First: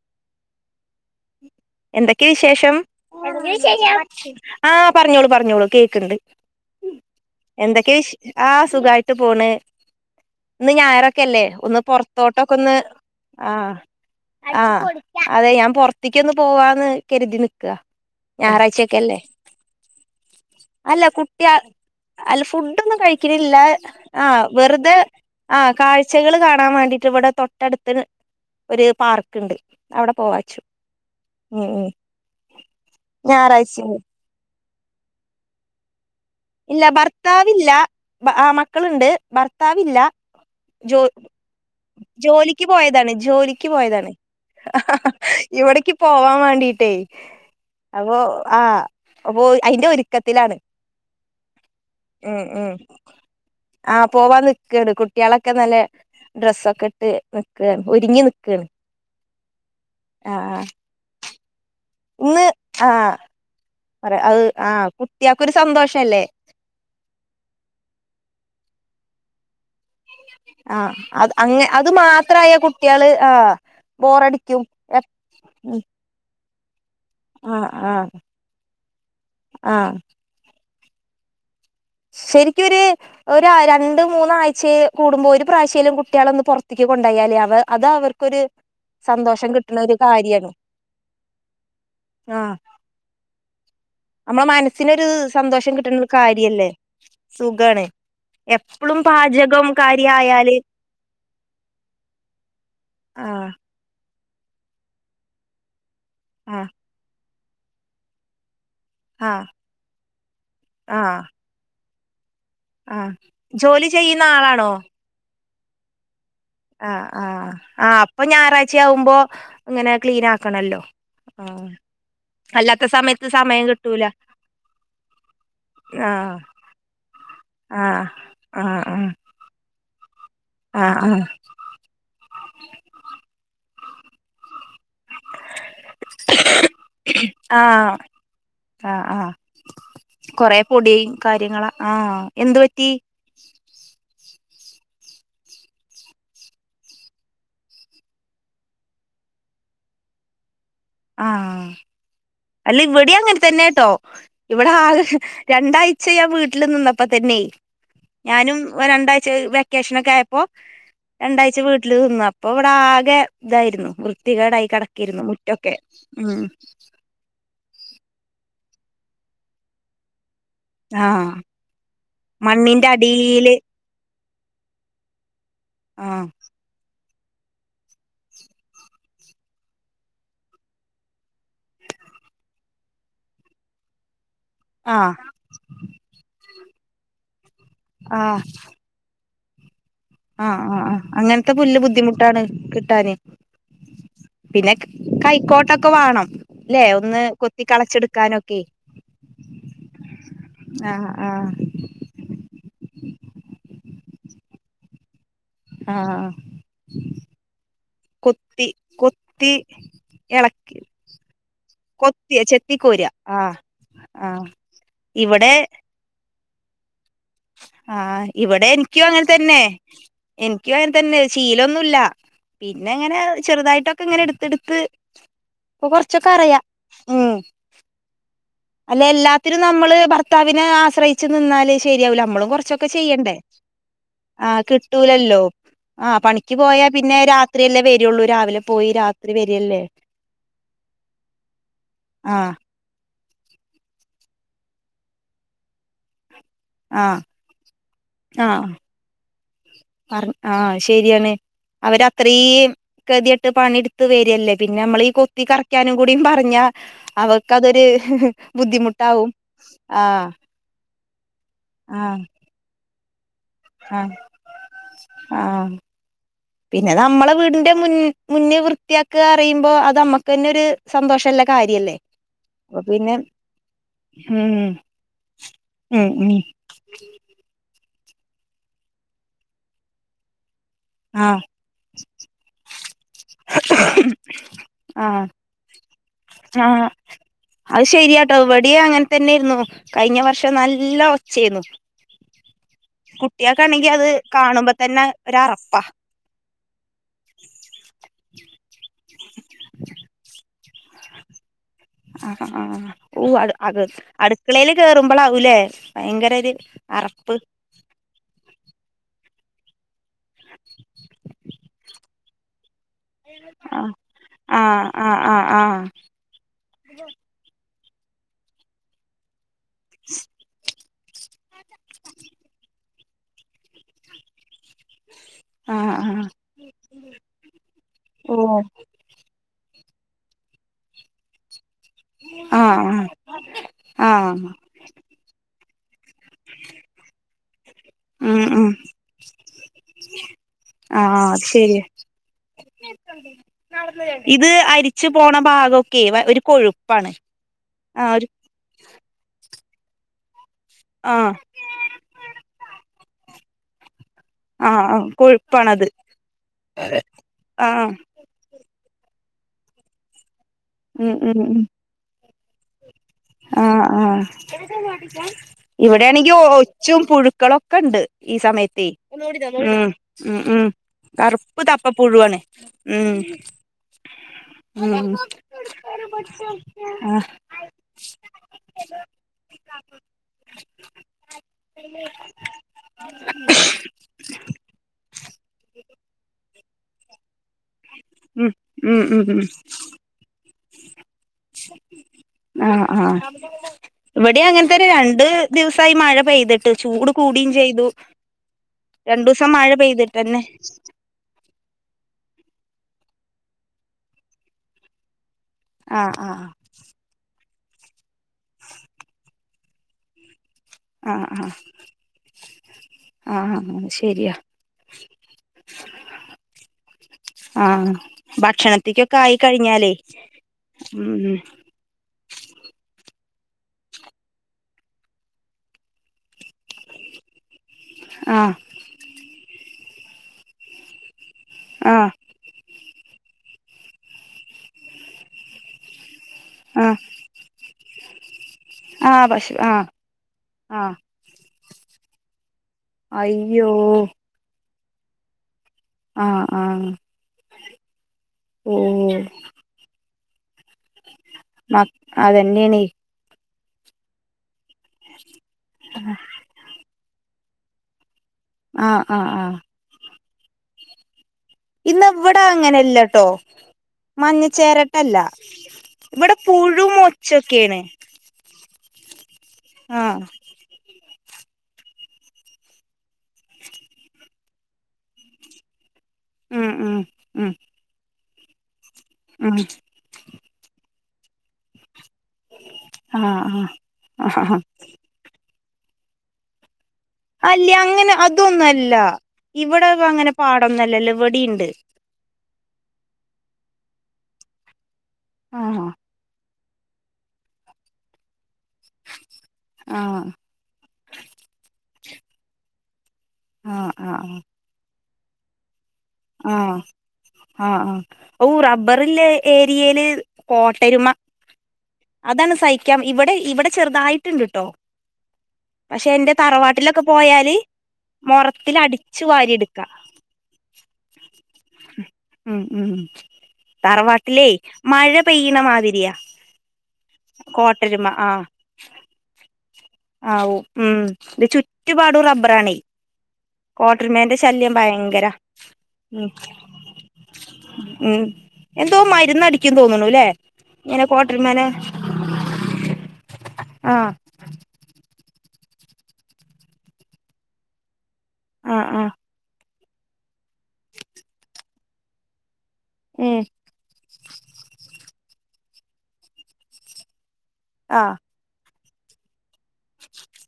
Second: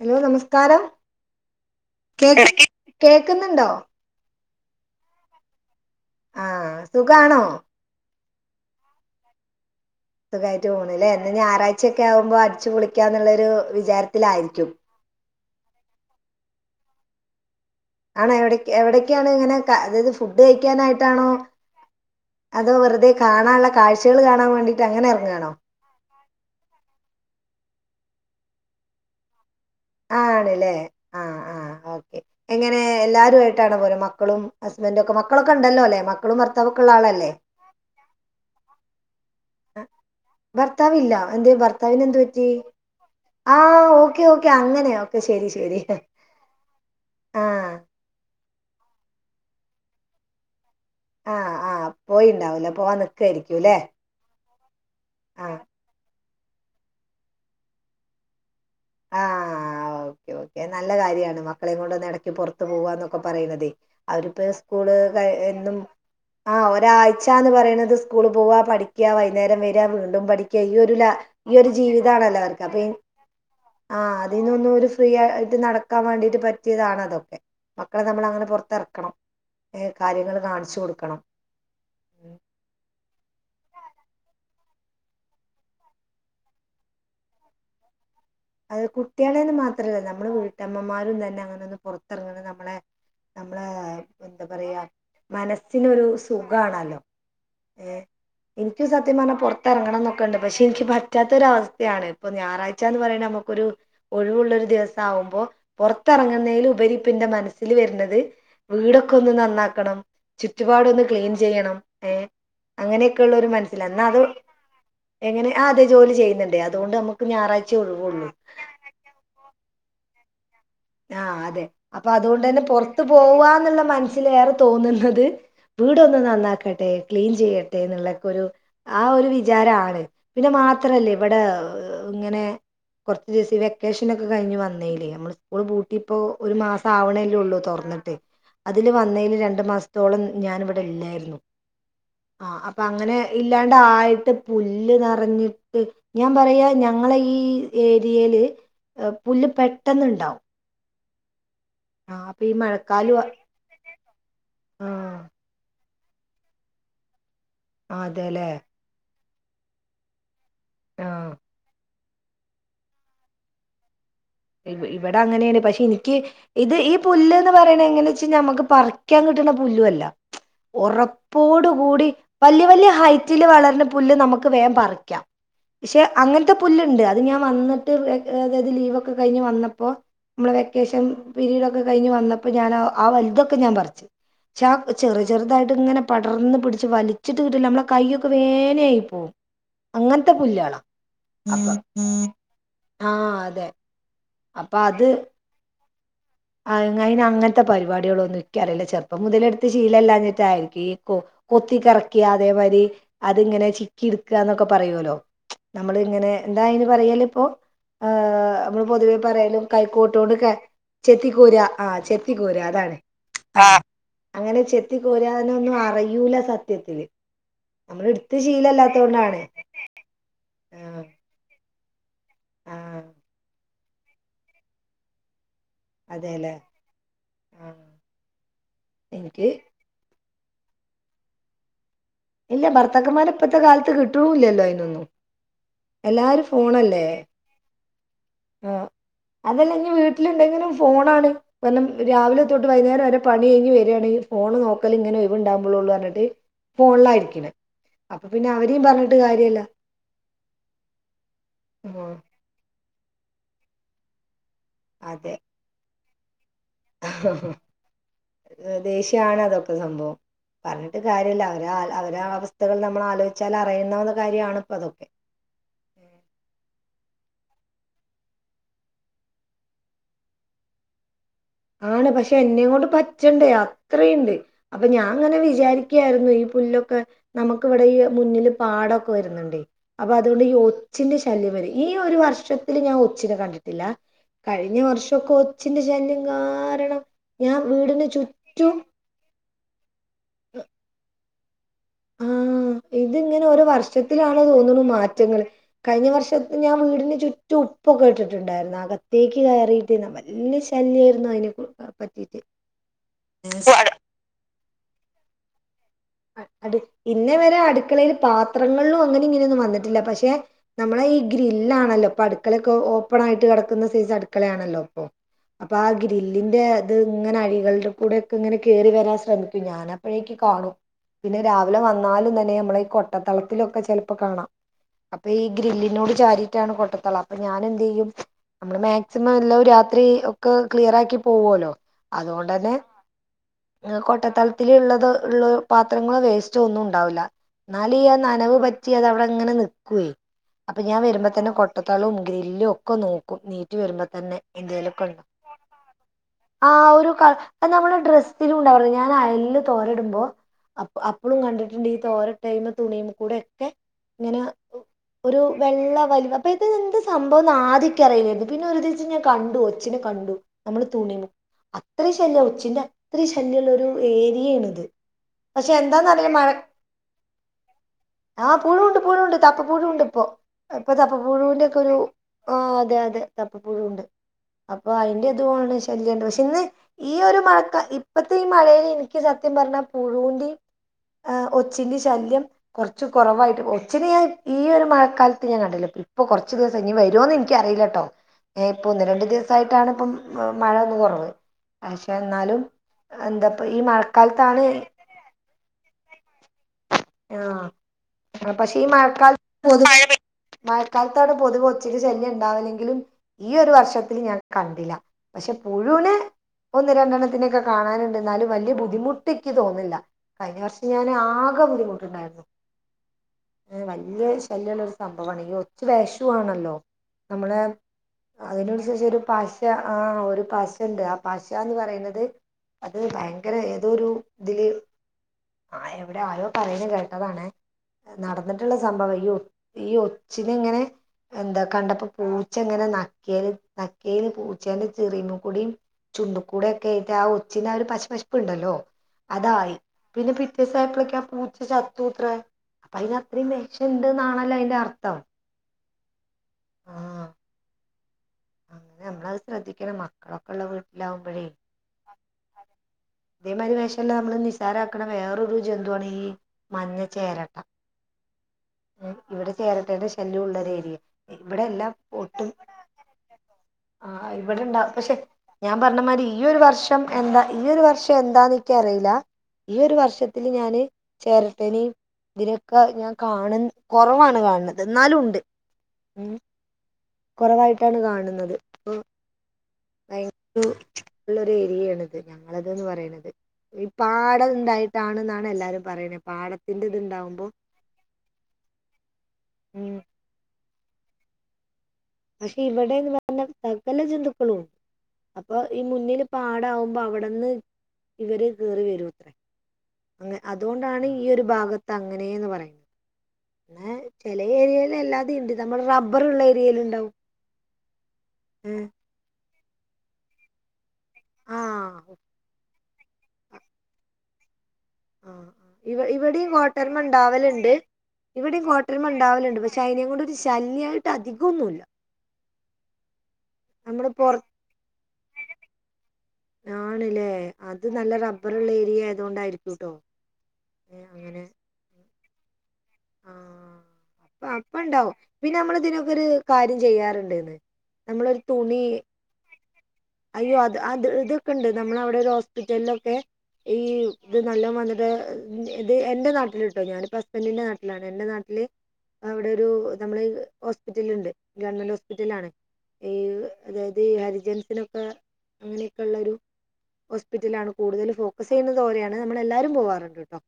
Hello നമസ്കാരം. എന്തൊക്കെ കേക്ക് വിശേഷം? കേക്കുന്നുണ്ടോ ആ പറഞ്ഞോളി പറഞ്ഞോളി കേക് ആഹ് [unintelligible] സുഖാണോ എന്തൊക്കെവിശ് ആ സുഖായിട്ട് പോണ് സുഖായിട്ട് ഇന്ന് പോണല്ലേ ഇന്ന് ഞായറൊക്കെയല്ലേ ഒന്ന് ഞായറാഴ്ചയൊക്കെ ആകുമ്പോ പൊറത്തോട്ടൊക്കെ അടിച്ചു ഒന്ന് പൊളിക്കാന്നുള്ളൊരു ആഹ് വിചാരത്തിലായിരിക്കും ആഹ് അതെ ഞാൻ പൊറത്തേക്കൊന്ന് പോവാന്ന് കരുതി നി ആണോ എവിടെ ഞായറാഴ്ചൊക്കെല്ലേ എവിടൊക്കെയാണ് ഇങ്ങനെ അതായത് ഫുഡ് അല്ല കഴിക്കാനായിട്ടാണോ കുട്ട അല്ല അതോ ഫുഡഡൊന്നും വെറുതെ കഴിക്കില്ല കാണാനുള്ള കാഴ്ചകൾ ആ കാണാൻ വേണ്ടിട്ട് വെറ്തെ അങ്ങനെ ഇറങ്ങാണോ ആ കാഴ്ചകൾ കാ കാണാൻ വേണ്ടിട്ട് ഇവിടെ തൊട്ടടുത്ത് ഒരു ഒരു പാർക്ക്ണ്ട്. അവിടെ പോവാച്ചു ആണ്ല്ലേ ആ ആ ഉം ഉം ഓക്കെ എങ്ങനെ എല്ലാവരുുംമായിട്ടാണ് ഞായറാഴ്ച പോരെ മക്കളും ഹസ്ബൻഡറ ഒക്കെ മക്കളൊക്കെ ഉണ്ടല്ലോല്ലേ ഇല്ല ഭർത്താവില്ല ആ മക്കളുണ്ട് ഭർത്ത ഭർത്താവില്ല ജോ ഭർത്താവില്ല എന്തെ ഭർത്താവിന് എന്ത് പറ്റി ജോലിക്ക് പോയതാണ് ജോലിക്ക് ആഹ് പോയതാണ്, ഓക്കെ ഓക്കെ അങ്ങനെ ഓക്കെ ശരി ശരി ഇവിടക്ക് പോവാൻ വേണ്ടിട്ടേ ആഹ് അപ്പൊ. ആഹ് അപ്പൊ അയിന്റെ ഒരുക്കത്തിലാണ്. ആഹ് ആഹ് ഉം പോയിണ്ടാവൂല ഉം പോവാൻ നിക്കായിരിക്കും ല്ലേ ആഹ് പോവാ നിക്കാണ് കുട്ടികളൊക്കെ ആഹ് നല്ല. ഡ്രസ്സൊക്കെ ഇട്ട് നിക്കാണ് ഒരുങ്ങി നിക്കാണ്. ആഹ് ഓക്കേ ആ ഓക്കേ നല്ല കാര്യാണ്. മക്കളെ കൊണ്ട് ഇടയ്ക്ക് ഇന്ന് പുറത്ത് ആ പോവാന്നൊക്കെ പറയണത് പറ അത് അവരിപ്പോ ആ സ്കൂള് കുട്ടികൾക്കൊരു എന്നും സന്തോഷല്ലേ ആഹ് ഒരാഴ്ച എന്ന് പറയുന്നത് സ്കൂള് പോവാ പഠി ക്കുക വൈകുന്നരം വരും. ക്കു വീണ്ടും പഠിക്കാ ഈ ആ ഒരു ല അത് ഈ അങ്ങ ഒരു അത് ജീവിത മാത്രായ ആണല്ലാവർക്കും അപ്പനി. കുട്ടികള് ആ ആഹ് ബോറടിക്കും അതിന്നൊന്നും ഒരു ഫ്രീ ആയിട്ട് നടക്കാൻ വേണ്ടി. പറ്റിയതാണത് ഇതൊക്കെ ആ ആ മക്കളെ നമ്മളങ്ങനെ പൊത്തെറക്കണം ഏഹ് കാര്യങ്ങള് കാണിച്ച് ച്ചു കൊടുക്കണം ഉം. ശെരിക്കൊരു ഒ രണ്ട് മൂന്ന്ആഴ്ച്ച് ച്ച് കൂടുമ്പോ ഒരു പ്രാവശ്യെലും കുട്ട്യേളെ ഒന്ന് പൊറത്തിക്ക് കൊണ്ടോ യാല് അവ അത് അവർക്ക് അത് കുട്ടികളെന്ന് മാത്രല്ല നമ്മള് കാര്യാണ് വീട്ടമ്മമാരും തന്നെ അങ്ങനെ ഒന്നു പൊറത്തറങ്ങ്ണ ആഹ് നമ്മളെ മ്ലേ എന്താ നമ്മളെ പറയാ മനസ്സിനൊരു സന്തോഷം കിട്ടണ മനസ്സിനൊരു ഒരു കാര്യല്ലേ സുഖാണാല്ലൊ സുഖാണ് എനിക്ക് എപ്പളും സത്യം പറഞ്ഞാ പാചകം പൊറ്ത്തെറങ്ങണംന്നൊക്കെ ഇണ്ട് കാര്യായാല് പക്ഷെ എനിക്ക് പറ്റാത്തൊരവസ്ഥയാണ് ഇപ്പൊ ഞായറാഴ്ചാന്ന് പറ ആഹ് ഒഴിവുള്ള ഒരു ദിവസാവുമ്പോ പൊറത്തിറങ്ങുന്നേയ്ല് ആഹ് ഉപരിപ്പിന്റെ മന തില് വെര്ന്നത് വീടൊക്കെ ഒന്ന് ആഹ് നന്നാക്കണം ചുറ്റുപാടൊന്ന് ക്ലീൻ ചെയ്യണം ഏഹ് അഹ് ജോലി ചെയ്യുന്ന ആളാണോ ആഹ് അതെ ജോലി ചെയ്യുന്ന്ണ്ട് ആഹ് ആഹ് ആഹ് അപ്പൊ ഞാറ ച്ചാഉമ്പോ ഇങ്ങനെ ക്ലീനാക് ആഹ് അതെ അപ്പ അതോണ്ടന്നെ അല്ലാത്ത പോർത്ത് സമയത്ത് സമയം പോവാന്ന്ള്ള കിട്ടൂല മനസ്സില് ഏറെ തോന്ന്ന്നത് വീടൊന്ന് ആഹ് നന്നാക്കട്ടെ ക്ലീൻ ചെയ്യട്ടെ ആഹ് ന്ന്ള്ളെക്കെ ഒരു ആഹ് ആ ആഹ് ഒരു വിചാരാണ് പിന്നെ ആഹ് മാത്രല്ല ഇവടെ ഇങ്ങനെ കോർച്ച് [unintelligible] ക്കെഷേനൊക്കെ കഴിഞ്ഞ് വന്നേല് ഓള് പൂട്ടി ഇപ്പോ ഒരു മാസം ആവ്ണല്ലെ ഒള്ളൂ ആഹ് ആഹ് തോർന്ന്ട്ട് അതില് ആഹ് ആഹ് വന്നേല് രണ്ടു മാസത്തോളം കൊറെ ഞാന് വ്ടെ പൊടിയും ഇല്ലായിരുന്നു. കാര്യങ്ങളാ എന്ത് ആഹ് അപ്പ പറ്റി അങ്ങനെ ഇല്ലാണ്ടായ്ട്ട് പുല്ല് നെർഞ്ട്ട് ഞാൻ പറയാ ഞങ്ങളെ ഈ ഏരിയെല് പുല്ല് പെട്ടെന്ന്ണ്ടാവും ആഹ് ഈ അല്ല ഇവടിം മഴക്കാലം അങ്ങൻ തന്നെട്ടോ ഇവടെ ആകെ ആഹ് രണ്ടാഴ് ചെയ്യാൻ വീട്ടില് നിന്നപ്പോ തന്നെയ് അതെല്ലേ ഞാനും രണ്ടാ വെക്കേഷനൊക്കെ ആയപ്പോ ആഹ് രണ്ടാഴ്ച്ച വീട്ടില് നിന്നു അപ്പോ ഇവിടെ ആകെ ഇതായിരുന്നു വൃ വൃത്തികേടായി ഇവിടെ കിടക്കേരുന്നു മു അങ്ങനെയാണ് പക്ഷെ എനിക്ക് ഇത് ഈ പുല്ല് എന്ന് പറയണ എങ്ങനെ വെച്ചുഴിഞ്ഞ നമുക്ക് പറിക്കാൻ കിട്ടുന്ന പുല്ലുവല്ല ആഹ് ഉറപ്പോടുകൂടി വലിയ മണ്ണിന്റെ വലിയ ഹൈറ്റില് അടിയില് വളരണ പുല്ല് നമുക്ക് നമുക്ക് വേഗം പറിക്കാം പക്ഷെ ആഹ് അങ്ങനത്തെ പുല്ലുണ്ട് അ അത് ഞാൻ വന്നിട്ട് അതായത് ലീവൊ കഴിഞ്ഞ് വന്നപ്പോ നമ്മള് വെക്കേഷൻ പീരീഡ് ഒക്കെ കഴിഞ്ഞ് വന്നപ്പോ ഞാൻ ആ വലുതൊക്കെ ഞാൻ പറിച്ചു ചാ ആഹ് ചെറു ചെറുതായിട്ട് ഇങ്ങനെ പടർന്ന് പി വലിച്ച് [unintelligible] നമ്മള കൈയ്യൊക്കെ ആഹ് വേയനായി പോവും അങ്ങനത്തെ ആഹ് ആ പുല്ലുകളാ ആ അങ്ങനത്തെ പുല്ല് അപ്പൊ ബുദ്ധിമുട്ടാണ് കിട്ടാനെ ആഹ് അതെ പിന്നെ കൈക്കോ ട്ടൊക്കെ വേണം അ അയിന് അങ്ങനത്തെ പരിപാടികള് ഒന്നും എനിക്കറിയില്ല ചെറുപ്പം മുതലെടുത്ത് ശീലല്ലാഞ്ഞിട്ടായിയിരിക്കും ഈ ആഹ് കൊ ആഹ് കൊത്തി കറക്കിയ അതേമാരി അതങ്ങനെ ചിക്കി എടുക്കുകന്നൊക്കെ പറയുവല്ലോ നമ്മള് ആഹ് ഇങ്ങനെ എന്താ അയിന് പറയാല് ഇപ്പോ ആ കൊത്തി നമ്മള് പൊതുവെ കൊത്തി പറയലോ കൈക്കോട്ടോടുക്കാൻ എളക്കി ചെത്തിക്കോരാ ആ കൊത്തിയ ചെത്തിക്കോര അതാണ് ആഹ് ആഹ് അങ്ങനെ ഇവിടെ ചെത്തിക്കോരാനൊന്നും അറിയൂല സത്യ [unintelligible] ആഹ് ഇവിടെ എനിക്കും അങ്ങനെ തന്നെ എനിക്കും അങ്ങനെ ആഹ് തന്നെ ശീലം ഒന്നൂല്ല പിന്നെ ആഹ് ഇങ്ങനെ ചെറുതായിട്ടൊ ഇങ്ങനെ എടുത്തെടുത്ത് ഇപ്പ കുറച്ചൊക്കെ അതെല്ലേ അറിയാ ഉം ആഹ് അല്ല എനിക്ക് എല്ലാത്തിനും നമ്മള് ഭർ ത്താവിനെ ആശ്രയിച്ചു നിന്നാല് ശരിയാവൂല നമ്മളും ഇല്ല കുറച്ചൊക്കെ ചെയ്യേണ്ട ഭർത്താക്കന്മാരെ ഇപ്പത്തെ കാലത്ത് ആ കിട്ടൂല്ലല്ലോ അയിനൊന്നും കിട്ടൂല്ലല്ലോ അത് ആ എല്ലാരും പണിക്ക് പോയാ പിന്നെ രാത്രിയല്ലേ വ യുള്ളു ആ അതല്ല ഇനി വീട്ടിലുണ്ടെങ്കിലും ഫോണാണ് വല്ലം രാവിലെ ആഹ് തൊട്ട് വൈകുന്നേരം വരെ പണി കഴിഞ് വര്യാണെങ്കി ഫോണ് നോക്കാല് ഇങ്ങനെ ഒയിവ് ഉണ്ടാവുമ്പോളു ള്ളൂന്ന് പറഞ്ഞിട്ട് ആ ഫോണിലായിരിക്കണെ അപ്പൊ ആ പിന്നെ അവരെയും പറഞ്ഞിട്ട് കാര്യല്ല പറ ആഹ ശരിയാണ് ആഹ് അവരത്രയും ഗതികെട്ട് ട്ട് പണിെടുത്ത് വരിയല്ലേ പിന്നെ നമ്മളീഈ അതെ കൊത്തി കറക്കാനും കുടിയും പറഞ്ഞ അവർക്ക് അതൊരു ബുദ്ധിമുട്ടാവും ആഹ ഇ കാര്യല്ല അവ അവര അവസ്ഥകൾ നമ്മൾ അലോ ആ ആ പിന്നെ നമ്മള് - വീടിന്റെ മുന്നേ വൃത്തിയാക്കുക അറുമ്പോ അത് നമ്മുക്ക് തന്നെ ഒരു സന്തോഷംല്ല ആണ് പക്ഷെ എന്നെ കൊണ്ട് പറ്റണ്ടേ അത്രുണ്ട് ഉം അപ്പൊ ഞാൻ അങ്ങനെ ഉം വിചാരിക്കയായിരുന്നു ഉം ഈ പുല്ലൊക്കെ നമുക്ക്വിടെ ഈ മുന്നിൽ പാടൊക്കെ വരുന്നുണ്ട് അപ്പൊ അതുകൊണ്ട് ഒച്ചിന്റെ ആഹ് ശല്യം വരെ ഈ ഒരു വർഷത്തില് ഞാൻ ഒച്ചിനെ കണ്ടിട്ടില്ല കഴിഞ്ഞ വർഷമൊക്കെ ഒച്ചിന്റെ ശല്യം ആ കാരണം ഞാൻ അത് വീടിന് ശരിയാട്ടോ ചുറ്റും ഇവിടിയ അങ്ങനെ തന്നെയിരുന്നു കഴിഞ്ഞ വർഷം നല്ല ഒ ചെയ്യുന്നു ആ ഇതിങ്ങനെ ഒരുോ അത് വർഷത്തിലാണ കാണുമ്പോ തോന്നണ തന്നെ മാറ്റങ്ങൾ ഒരറപ്പാ കഴിഞ്ഞ വർഷത്തി ഞാൻ വീടിന് ചുറ്റും ഉപ്പൊക്കെ ഇട്ടിട്ടുണ്ടായിരുന്നു അകത്തേക്ക് കയറിയിട്ട്ാ വല്ല ആ ഓ അ അടുക്കളെല് കേറുമ്പളാവൂല്ലേ അത് ഇന്ന വരെ അടുക്കളയില് പാത്രങ്ങളിലും വന്നിട്ട് ഇനൊന്ന വന്നട്ടില്ല പക്ഷെ ക്ഷെ നമ്മളെ ഈ ഗ്രില്ലാണല്ലോ പടു ഓപ്പൺ ആായിട്ട് കിടക്കുന്ന ആഹ് സ അടുക്കളയാണല്ലോ ആഹ് അപ്പോൊ ആഹ് അപ്പോൊ ആഹ് ആ ഗ്രില്ലിന്റെ അത് ഇങ്ങനെ അഴികള കൂടെ ഒക്കെ ഇങ്ങനെ കേറി വരാൻ ശ്രമിക്കു ഞാനപ്പോഴേക്ക് കാണും പിന്നെ രാവിലെ വന്നാലും തന്നെ നമ്മളെ ഈ കൊട്ടത്തളത്തിലൊക്കെ ചെിലപ്പോ കാണാം അപ്പൊ ഈ ആഹ് ആഹ് ഗ്രില്ലിനോട് ആഹ് ചാരിട്ടാണ് കൊട്ടത്തളം അപ്പൊ ഞാൻ എന്ത് ചെയ്യും ഓ നമ്മള് മാക്സിമം എല്ലാം രാത് ഒത്തിരി ഒക്കെ ക്ലിയർ ആക്കി പോവുല്ലോ അതുകൊണ്ട് തന്നെ ആഹ് ആഹ് ആഹ് കൊട്ടത്തലത്തില് ഉള്ളത് ഉള്ള നമ്മളെ വേസ്റ്റ് ഒന്നും ഉണ്ടാവില്ല എന്നാലും ഈ ഉം നനവ് ഉം പറ്റിയെ അതവടെ അങ്ങനെ നിക്കുവേ അപ്പൊ ഞാൻ ആഹ് വരുമ്പോ അത് തന്നെ ശരിയ കൊട്ടത്താളവും ഗ്രില്ലും ഒക്കെ നോക്കും എണീറ്റ് വരുമ്പോ തന്നെ ഇത് എന്തേലും മൊക്കെ അരിച്ചു ഉണ്ടോ പോണ ഭാഗമൊക്കെ ഒരു ആ കൊഴുപ്പാണ് ഒരു നമ്മളെ ആഹ് ഒരു ഡ്രസിലും ഉണ്ടാവലില്ലെ ഞാൻ അയയില് തോരിടുമ്പോ അപ്പ ആഹ് അപ്പോളും കണ്ടിട്ടുണ്ടീ ഈ തോരാ ഇട്ടയ് തുണി കൂടെയെക്കെ ഇങ്ങനെ ആഹ് ആഹ് ഒരു കൊഴുപ്പാണത് വെള്ള വലിവ് അപ്പൊ ഇത് എന്ത് സംഭവം ആഹ് ആദ്യനിക്ക് അറിയില്ലെരുന്നു. പിന്നെ ഒരുദ്ദേശം ഞാൻ കണ്ടു. ഒച്ചിനെ കണ്ടു. നമ്മള് ഉം തുണിമേ ഉം ഉം അത്ര ല്ല ഒച്ചിന്റെ അത്രയും ശല്യമുള്ള ആഹ് ഒരു ആഹ് ഏരിയയാണിത് പക്ഷെ എന്താന്നറിയില്ല ഇവിടെയാണെങ്കി മഴ ഒച്ചും പുഴുക്കളൊക്കെണ്ട് ഈ ആ സമയത്ത് പുഴുണ്ട് പുഴുണ്ട് മ്മ് തപ്പപ്പുഴുണ്ട് ഇപ്പൊ മ്മ് മ്മ് ഇപ്പൊ കറുപ്പ് തപ്പപ്പുഴുവിന്റെ ഒക്കെ തപ്പ ഒരു പുഴുവാണ്. ആ അതെ അതെ തപ്പപ്പുഴുണ്ട് മ്മ് അപ്പൊ മ്മ് അതിന്റെ ഇതുകൊണ്ട് ശല്യണ്ട് പക്ഷെ ഇന്ന് ഈ ആഹ് ഒരു മഴക്ക ഇപ്പത്തെ ഈ മഴേൽ ഇനിക്കെ സത്യം പറഞ്ഞാ പുഴുവിൻ്റെയും ആഹ് ഒച്ചിന്റെയും ശല്യം കൊർച്ച് കുറവായിട്ട് ഒച്ചിനെ ഞാൻ ഈ ഒരു മഴക്കാലത്ത് ഞാൻ കണ്ടില്ല ഇപ്പൊ കുറച്ച് കുറച്ചു ദിവസായി ഇനി വരോന്ന് എനിക്ക് എനിക്കറിയില്ല കേട്ടോ ഉം ഞാ ഇപ്പോ ഉം ഒന്ന് ഉം രണ്ട് ഉം ദിവസായിട്ടാണ് ഇപ്പം മഴയൊന്ന് കുറവ്. പക്ഷെ എന്നാലും ആഹ് ആഹ് എന്താപ്പ ഈ ഇവിടെ മഴക്കാലത്താണ് അങ്ങനെ തന്നെ രണ്ട് ദിവസായി മഴ പെയ്തി ആഹ് പക്ഷെ ഈ രണ്ടൂസം മഴ മഴക്കാലത്ത് പെയ്തിട്ടന്നെ മഴക്കാലത്ത് അവിടെ പൊതുവെ ഒച്ചിൻ്റെ ശല്യം ഉണ്ടാവില്ലെങ്കിലും ഈ ഒരു വർഷത്തിൽ ഞാൻ കണ്ടില്ല. പക്ഷെ പുഴുവിനെ ആഹ് ആഹ് ഒന്ന് രണ്ടെണ്ണത്തിനേക്കെ കാണാനുണ്ട്. എന്നാലും വലിയ ബുദ്ധിമുട്ട് നിക്ക് തോന്നില്ല. കഴിഞ്ഞ വർഷം ഞാന് ആഹ് ആഹ് ആകെ ബുദ്ധിമുട്ടി. ആഹ് അത് വല്യ ശരിയാ ശല്യള്ള ഒരു സംഭവാണ്. ഈ ഒച്ച് വെഷം ആണല്ലോ നമ്മളെ ആഹ് അതില് ഒരു സൈസ് ഭക്ഷണത്തിക്കൊക്കെ ഒരു ആയി പശ കഴിഞ്ഞാലേ ആഹ് ഒരു പശണ്ട് ആ ഉം പശാന്ന് പറയുന്നത് അത് ഭയങ്കര ഏതൊരു ഇതില് ആ എവിടെ ആരോ പറ റയണെ കേട്ടതാണേ. ആഹ് നടന്നിട്ടുള്ള സംഭവം. അയ്യോ ഈ ഒച്ചിനെ ഇങ്ങനെ എന്താ കണ്ടപ്പോ ആഹ് പൂച്ച ഇങ്ങനെ ന നക്കിയേല് നക്കിയേല് പൂച്ചേന്റെ ചെറിമ്മേ കൂടിയും ചുണ്ട് കൂടെ ഒക്കെയായിട്ട് ആഹ് ഒച്ചിൻ്റെ ആഹ് ഒരു പശ പശ പ്പ് ഉണ്ടല്ലോ ആഹ് പശു അതായി ആഹ് പിന്നെ ആഹ് പിറ്റേസായപ്പളൊക്കെ ആ പൂ സത്ത ഉത്ര അപ്പൊ അയിന് അത്രേം അയ്യോ വേഷം ഇണ്ട്ന്നാണല്ലോ അതിന്റെ അർ ട്ടൊ ആഹ്ആഹ് നമ്മളത് ശ്രദ്ധിക്കണമ്മ കഫ്ള്ള വീ മ അതന്നേണീ അതേമാതിരി വേശല്ല നമ്മള് നിശ് സാരക്കണ വേറൊരു ജന്തോണ് ഈ മഞ്ഞ ചേരട്ട ആഹ് ആഹ് ഇവിടെ ആഹ് ചേരട്ടെന്റെ കല്ലുള്ളരു ഏരിയ ഇവിടെ ഇന്ന് ഇവട അങ്ങനെല്ലട്ടോ ആഹ് ഇവിടെണ്ടാവ്പക്ഷെ ഞാൻ പറഞ്ഞമാതിരി ഇവിടെ ഈയൊരു പുഴും വർഷം എന്താ ഒച്ചൊക്കെയാണ് ഈയൊരു വർഷം എന്താന്ന് ഇക്കറീല്ല ഈ ഒരു ആഹ് വർഷത്തില് ഞാന് ചേരട്ടനി ഇതിനൊക്കെ ഞാൻ കാണുന് കൊറവാണ് കാണുന്നത് ന്നാലും ഇണ്ട് ഉം ഉം ഉം കൊറവായിട്ടാണ് കാണുന്നത് ഓ ഉം താക് യു ഉള്ളൊരു ഏരിയേണ് ഞങ്ങളത്‌ന്ന് പറയണുന്നത് ആഹ് ഈ ആഹ് പാടം ആഹ് ഉണ്ടായിട്ടാണ്ന്നാണ് എല്ലാരും പറ് ണ് പാടത്തിന്റെ അല്ല അങ്ങനെ അതൊന്നൊല്ല ഇവടെ അങ്ങനെ പാടൊന്നൊല്ലല്ലൊ വെടീണ്ട് പക്ഷെ ഇവിടെന്ന് പറഞ്ഞ സകല ജന്തുക്കളുണ്ട് അപ്പൊ ഈ ആഹ് മുന്നിപ്പാട് വിടെ ആവുമ്പോ അവിടെന്ന് ഇവര് കേറി വരൂത്രെ ആഹ് അ അതുകൊണ്ടാണ് ഈ ഒരു ഭാഗത്ത് അങ്ങനെയന്ന് പറയുന്നത് ആഹ് എ ആഹ് ചെലേ ഏരിയൽ എല്ലാ ടീണ്ട് നമ്മ്ടെ റബ്ബ് വറുള്ള ആഹ് ഏരിയൽ ഉണ്ടാവും ആഹ് അഹ് ഔ റബറില്ലേ ഏരിയേല് കോട്ടരുമ ആഹ് അതാണ് സഹിക്ക് ക്ക്യം ഇവടെ ഇവടെ ചെറുതായിട്ണ്ട് ട്ടോ ആ പക്ഷെ എന്റെ ഇവിടെയും തറവാട്ടിലൊക്കെ പോയാല് കോട്ടരംണ്ടാവലുണ്ട് ഇവിടെയും മൊറത്തിൽ കോട്ടരമണ്ടാവലുണ്ട് പ ചൈനയയും കൊണ്ട്രു ശല്യമായിട്ട് അധികൊന്നുമില്ല ഉ ഉ നമ്മള് പുറ തറവാട്ടിലേ മഴ പെയ്യണ മാതിരി ആ ആണല്ലേ അത് നല്ല ആഹ് റബ്ബർള്ള ഏരിയ ആയതൊണ്ടായിരിക്കുംട്ടോ അങ്ങനെ പ്ര്രാണി ആഹ് കോട്ടരുമേ ന്റെ അപ്പ ശല്യം അപ്പ ഉണ്ടാവും ഭയങ്കര പിന്നെ നമ്മൾ ഇതിനൊക്കെ ഒരു ഉം കാര്യം ചെയ്യാറുണ്ട്ന്ന് ഉം നമ്മളരു തുണി എന്തോ മരുന്നടിക്കും തോന്നുണു ല്ലേ അയ്യോ അത് ഇങ്ങനെ അത് കോട്ടരുമേനെ ഇതൊക്കെണ്ട് നമ്മള അവിടെ ഒരു ഹോസ്പിറ്റലിലൊക്കെ ഈ ആഹ് ഇത് നല്ലോ വന്ന ഇത് എൻന്റെ നാട്ടിലിട്ടോ ഞാനിപ്പ ഹസ്ബന്റിന്റെ നാിലാണ് എന്റെ നാട്ടിൽ ആഹ് ആഹ് അവിടെരു നമ്മള് ഹോസ്പിറ്റല ഉണ്ട് ഗവൺമെന്റ് ഹോസ്പിറ്റല ആണ് ഈ ഉം അതായത് ഈ ഹരിജൻസിനൊക്കെ അങ്ങനെയൊക്കെ ഉള്ളരു വ ഹറ്റാണ് കൂടുതൽ ആഹ് ഫോക്കസ് ചെയ്യുന്നത് തോരെയാണ് നമ്മള എല്ലാരും പോകവാറുണ്ട് കേട്ടോ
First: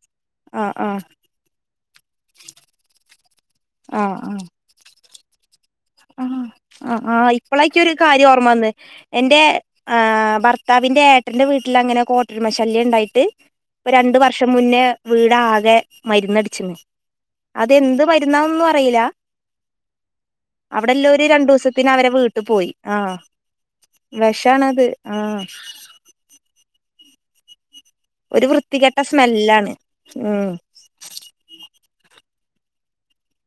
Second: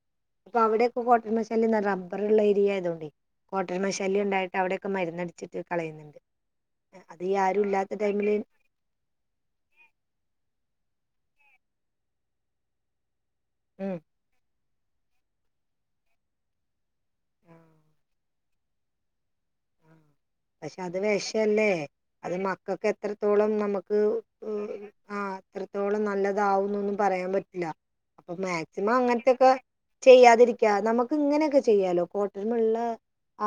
അപ്പൊ ആഹ് ആഹ് അവിടെയൊക്കെ കോട്ട മശാലിന്ന്റ അറ രിയ ആയതോണ്ട് കോട്ടരമശാലി ഉണ്ടായിട്ട് അവിടെൊക്കെ മര ആ ആ ആഹ് ആരും ഇപ്പോളേക്കൊ ഒരു ഇല്ലാത്ത കാര്യം ടൈമിൽ ഓർമ്മ വന്ന് എറെ ആ ഭർത്താവിന്റെഏ പട്ട്ന്റെ വീട്ടിൽ അങ്ങനെ കോട്ടരുമശല്യം ഉണ്ടായിട്ട് രണ്ട വർഷം മുന്നേ വീടാകെ മരുന്നടിച്ചിന്ന് അതെന്ത് മരുന്നാന്നും പററിയില പക്ഷെ അത് വിഷല്ലേ അത് പോയി മക്കൾക്ക് ആഹ് എത്രത്തോളം നമുക്ക് വെഷാണത് ആ ആഹ് എത്രത്തോളം നല്ലതാവുന്നൊന്നും പറയാൻ പറ്റ ല്ല അപ്പൊ ഒരു മാക്സിമം വൃത്തികെട്ട അങ്ങനത്തൊക്കെ സ്മെല്ലാണ് ഉം ചെയ്യാതിരിക്കാ നമുക്ക് ഇങ്ങനെയൊക്കെ ചെയ്യാലോ കോട്ടരമുള്ള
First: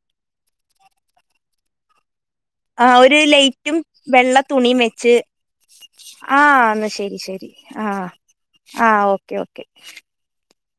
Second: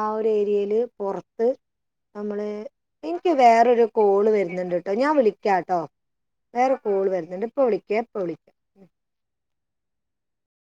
ആ ഒരു ഒരു ഏരിയയില് പുറത്ത് നമ്മള് ആഹ് ഒരു എനിക്ക് ലൈറ്റും വേറൊരു കോള് വെള്ള വരുന്നുണ്ട് തുണിയും കേട്ടോ വെച്ച് ഞാൻ വിളിക്കാംട്ടോ ആഹ് വേറെൊരു എന്നാ കോള് ശരി വരുന്നുണ്ട് ശരി ഇപ്പ വിളിക്ക ആഹ് ഇപ്പ വിളിക്കാം ആഹ് ഓക്കെ ഓക്കെ